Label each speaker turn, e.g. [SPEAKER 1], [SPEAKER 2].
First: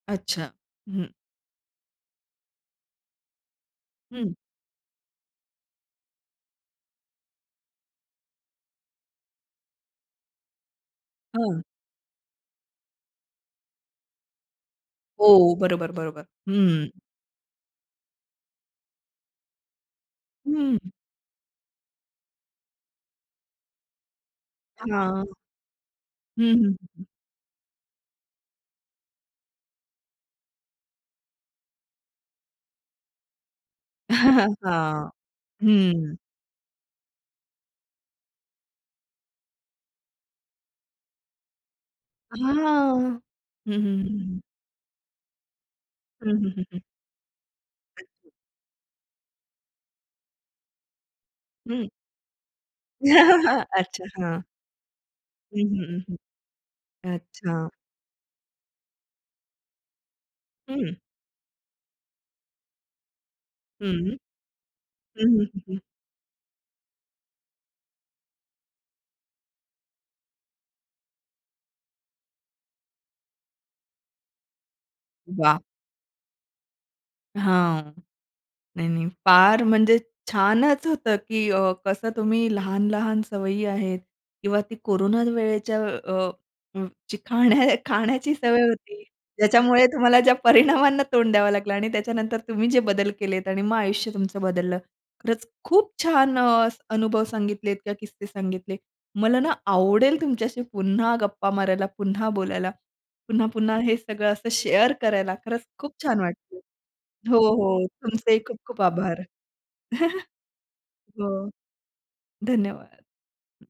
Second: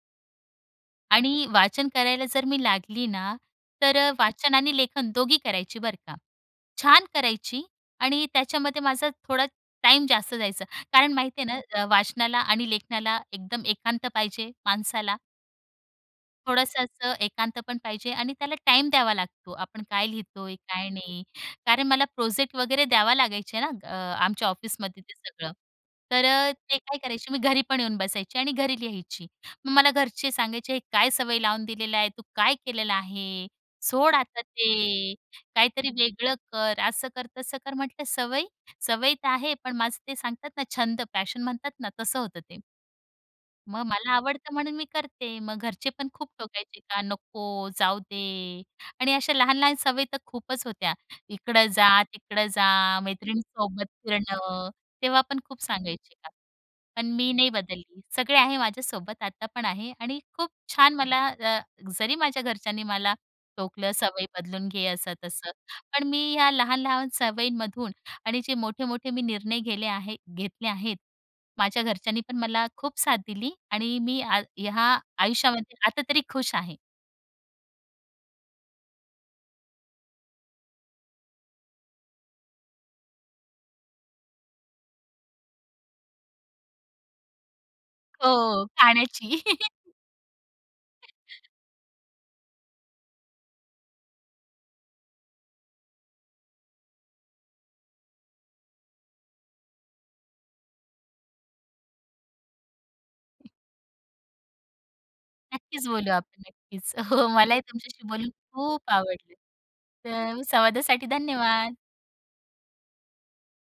[SPEAKER 1] अच्छा. हं.
[SPEAKER 2] आणि वाचन करायला जर मी लागली ना तर अ,
[SPEAKER 1] हं.
[SPEAKER 2] वाचन आणि लेखन दोघी करायची बरं का. छान करायची आणि त्याच्यामध्ये माझा थोडा टाईम जास्त जायचं कारण माहितीये ना
[SPEAKER 1] हं.
[SPEAKER 2] अ, वाचनाला आणि लेखनाला एकदम एकांत पाहिजे माणसाला.
[SPEAKER 1] हो. बरोबर, बरोबर.
[SPEAKER 2] थोडंसं
[SPEAKER 1] हं.
[SPEAKER 2] असं एकांत पण पाहिजे आणि त्याला टाईम द्यावा लागतो. आपण काय लिहितोय काय
[SPEAKER 1] हं.
[SPEAKER 2] नाही कारण मला प्रोजेक्ट वगैरे द्यावा लागायचे आहे ना अ, आमच्या ऑफिसमध्ये ते
[SPEAKER 1] हां.
[SPEAKER 2] सगळं तर
[SPEAKER 1] हं,
[SPEAKER 2] अ,
[SPEAKER 1] हं, हं,
[SPEAKER 2] ते काय
[SPEAKER 1] हं.
[SPEAKER 2] करायचे मी घरी पण येऊन बसायची आणि घरी लिहायची. मग मला घरचे सांगायचे "हे काय सवय लावून दिलेला आहे तू काय केलेलं आहे? सोड आता
[SPEAKER 1] हां.
[SPEAKER 2] ते. काहीतरी
[SPEAKER 1] हं.
[SPEAKER 2] वेगळं कर." असं कर तसं कर. म्हटलं सवय-सवय तर आहे पण माझं ते सांगतात ना छंद पॅशन म्हणतात ना तसं होतं ते.
[SPEAKER 1] हां. हं, हं,
[SPEAKER 2] मग
[SPEAKER 1] हं,
[SPEAKER 2] मला
[SPEAKER 1] हं.
[SPEAKER 2] आवडतं म्हणून मी करते मग घरचे पण
[SPEAKER 1] हं,
[SPEAKER 2] खूप
[SPEAKER 1] हं, हं,
[SPEAKER 2] टोकायचे
[SPEAKER 1] हं.
[SPEAKER 2] का "नको. जाऊ
[SPEAKER 1] अच्छा.
[SPEAKER 2] दे!" आणि अशा लहान-लहान सवयी तर खूपच होत्या इकडं
[SPEAKER 1] हं.
[SPEAKER 2] जा तिकडं जा मैत्रिणींसोबत
[SPEAKER 1] अच्छा. हां.
[SPEAKER 2] फिरणं तेव्हा पण
[SPEAKER 1] हं,
[SPEAKER 2] खूप
[SPEAKER 1] हं, हं,
[SPEAKER 2] सांगायचे का पण
[SPEAKER 1] हं.
[SPEAKER 2] मी नाही
[SPEAKER 1] अच्छा.
[SPEAKER 2] बदलली सगळे आहे माझ्यासोबत आता पण आहे आणि खूप
[SPEAKER 1] हं.
[SPEAKER 2] छान मला अ, जरी माझ्या घरच्यांनी मला टोकलं
[SPEAKER 1] हं. हं,
[SPEAKER 2] सवयी बदलून घे असं
[SPEAKER 1] हं,
[SPEAKER 2] तसं.
[SPEAKER 1] हं, हं.
[SPEAKER 2] पण मी या लहान-लहान सवयींमधून आणि जे मोठे-मोठे मी निर्णय घेले आहे घेतले आहेत माझ्या घरच्यांनी पण मला खूप साथ दिली आणि मी हा ह्या
[SPEAKER 1] वाह!
[SPEAKER 2] आयुष्यामध्ये आता तरी खुश आहे.
[SPEAKER 1] हां. नाही, नाही फार म्हणजे छानच होतं की अ, कसं तुम्ही लहान-लहान सवयी आहेत किंवा ती कोरोना वेळेच्या. अ, चिकन हे खाण्या खाण्याची सवय
[SPEAKER 2] हो
[SPEAKER 1] होती
[SPEAKER 2] खाण्याची.
[SPEAKER 1] ज्याच्यामुळे तुम्हाला ज्या परिणामांना तोंड द्यावं लागलं आणि त्याच्यानंतर तुम्ही जे बदल केलेत आणि मग आयुष्य तुमचं बदललं. खरंच खूप छान अ, असं अनुभव सांगितलेत किंवा किस्से सांगितले मला ना आवडेल तुमच्याशी पुन्हा गप्पा मारायला पुन्हा बोलायला पुन्हा-पुन्हा हे सगळं असं शेअर करायला. खरंच
[SPEAKER 2] नक्कीच
[SPEAKER 1] खूप
[SPEAKER 2] बोलू
[SPEAKER 1] छान
[SPEAKER 2] आपण
[SPEAKER 1] वाटतं.
[SPEAKER 2] नक्कीच हो
[SPEAKER 1] हो,
[SPEAKER 2] मलाही
[SPEAKER 1] हो.
[SPEAKER 2] तुमच्याशी बोलून
[SPEAKER 1] तुमचेही खूप-खूप
[SPEAKER 2] खूप
[SPEAKER 1] आभार.
[SPEAKER 2] आवडलं तर संवादासाठी
[SPEAKER 1] हो.
[SPEAKER 2] धन्यवाद.
[SPEAKER 1] धन्यवाद. हं.